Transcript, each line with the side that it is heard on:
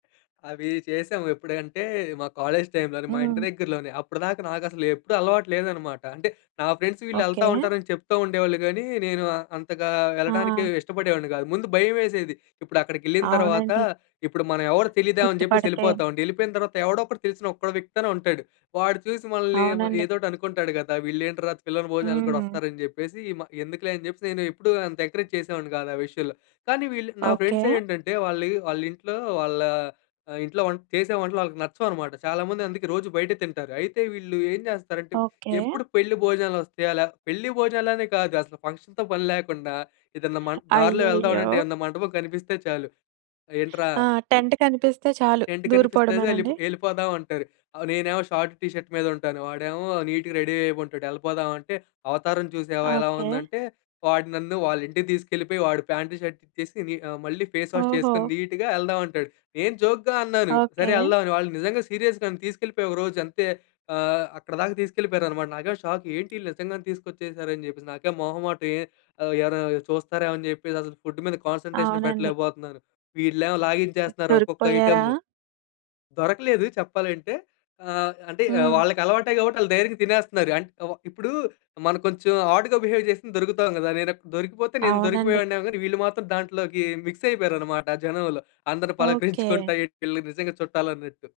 left: అవి చేసాము. ఎప్పుడంటే మా కాలేజ్ టైమ్‌లోనే మా ఇంటి
right: హ్మ్.
left: దగ్గరలోనే అప్పడిదాకా నాకు అసలు ఎప్పుడు అలవాటు లేదన్నమాట. అంటే, నా ఫ్రెండ్స్ వీళ్ళెళ్తా
right: ఓకే.
left: ఉంటారని చెప్తా ఉండేవాళ్ళు గానీ నేను అంతగా వెళ్ళడానికి
right: ఆ!
left: ఇష్టపడేవాడిని గాదు. ముందు భయం వేసేది. ఇప్పుడు అక్కడికెళ్ళిన తర్వాత,
right: అవునండి.
left: ఇప్పుడు మనం ఎవరు తెలిదేమో అని జెప్పేసి
right: గుర్తుపడితే.
left: యెళ్లిపోతామండి. వెళ్ళిపోతాపోయిన తర్వాత ఎవడో ఒకడు తెలిసిన ఒకడు వ్యక్తి ఐనా ఉంటాడు. వాడు చూసి మనల్ని
right: అవునండి.
left: ఏదో ఒకటి అనుకుంటాడు గదా! వీళ్ళేంట్రా పిలవని భోజనాలకు గూడా
right: హ్మ్.
left: వస్తారని జెప్పేసి ఎందుకులే అని చెప్పేసి, నేను ఎప్పుడూ అంత ఎంకరేజ్ చేసేవాడిని కాదు ఆ విషయంలో. కానీ వీళ్ళు నా
right: ఓకే.
left: ఫ్రెండ్స్ ఏంటంటే వాళ్ళు వాళ్ళింట్లో వాళ్ళ ఆహ్, ఇంట్లో వం చేసే వంటలు వాళ్ళకి నచ్చవనమాట. చాలామంది అందుకే రోజు బయట తింటారు. అయితే వీళ్ళు ఏం జేస్తారంటే
right: ఓకే.
left: ఎప్పుడు పెళ్లి భోజనాలు వస్తాయా? లా పెళ్లి భోజనాలు అనే కాదు అసలు ఫంక్షన్‌తో పని లాకుండా ఏదైనా మన్ దారిలో
right: అయ్యయ్యో!
left: వెళ్తాఉంటే ఏమన్నా మంటపం కనిపిస్తే చాలు ఏంట్రా?
right: ఆ! టెంట్ కనిపిస్తే చాలు
left: టెంట్ కనిపిస్తది యెల్‌పొ
right: దూరిపోవడమేనండీ?
left: యెళ్ళిపోదాం అంటారు. ఆహ్, నేనేమో షార్ట్, టీ షర్ట్ మీద ఉంటాను వాడేమో నీట్‌గా రెడీ అయి ఉంటాడు. యెళ్ళిపోదాం అంటే, "అవతారం చూసావా ఎలా
right: ఓకే.
left: ఉందంటే" వాడు నన్ను వాళ్ళ ఇంటికి తీసుకెళ్ళిపోయి వాడు ప్యాంటు, షర్ట్ ఇచ్చేసి ని ఆహ్, మళ్ళీ ఫేస్ వాష్ చేసుకొని
right: ఓహో!
left: నీట్‌గా వెళ్దాం అంటాడు. నేను జోక్‌గా అన్నాను, "సరే
right: ఓకే.
left: యెళ్దాం" అని. వాళ్ళు నిజంగా సీరియస్‌గా తీసుకెళ్ళిపోయి ఒకరోజు అంతే ఆహ్, అక్కడిదాకా తీసుకెళ్ళిపోయారనమాట. నాకేమో షాక్ ఏంటీళ్ళు నిజంగానే తీసుకొచ్చేసారు అని జెప్పేసి. నాకేం మొహమాటం ఏ ఎవరైనా చూస్తారేమో అని చెప్పేసి అసలు ఫుడ్ మీద కాన్సంట్రేషన్
right: అవునండి.
left: పెట్టలేకపోతున్నాను. వీళ్ళేమో లాగించేస్తున్నారు ఒక్కొక్క
right: దొరికిపోయారా?
left: ఐటెమ్ము. దొరకలేదు చెప్పాలంటే ఆహ్, అంటే ఆహ్,
right: హ్మ్.
left: వాళ్ళకి అలవాటే కాబట్టి వాళ్ళు ధైర్యంగా తినేస్తున్నారు అం ఇప్పుడూ మనం కొంచెం ఆడ్‌గా బిహేవ్ చేస్తే దొరుకుతాం గదా! నేను అక్ దొరికిపోతే నేను
right: అవునండి.
left: దొరికిపోయేవాడిని గాని వీళ్ళు మాత్రం దాంట్లోకి మిక్స్ అయిపోయారన్నమాట జనంలో. అందరిని
right: ఓకే.
left: పలకరించుకుంటా ఎ వీళ్లు నిజంగా చుట్టాలు అన్నట్టు.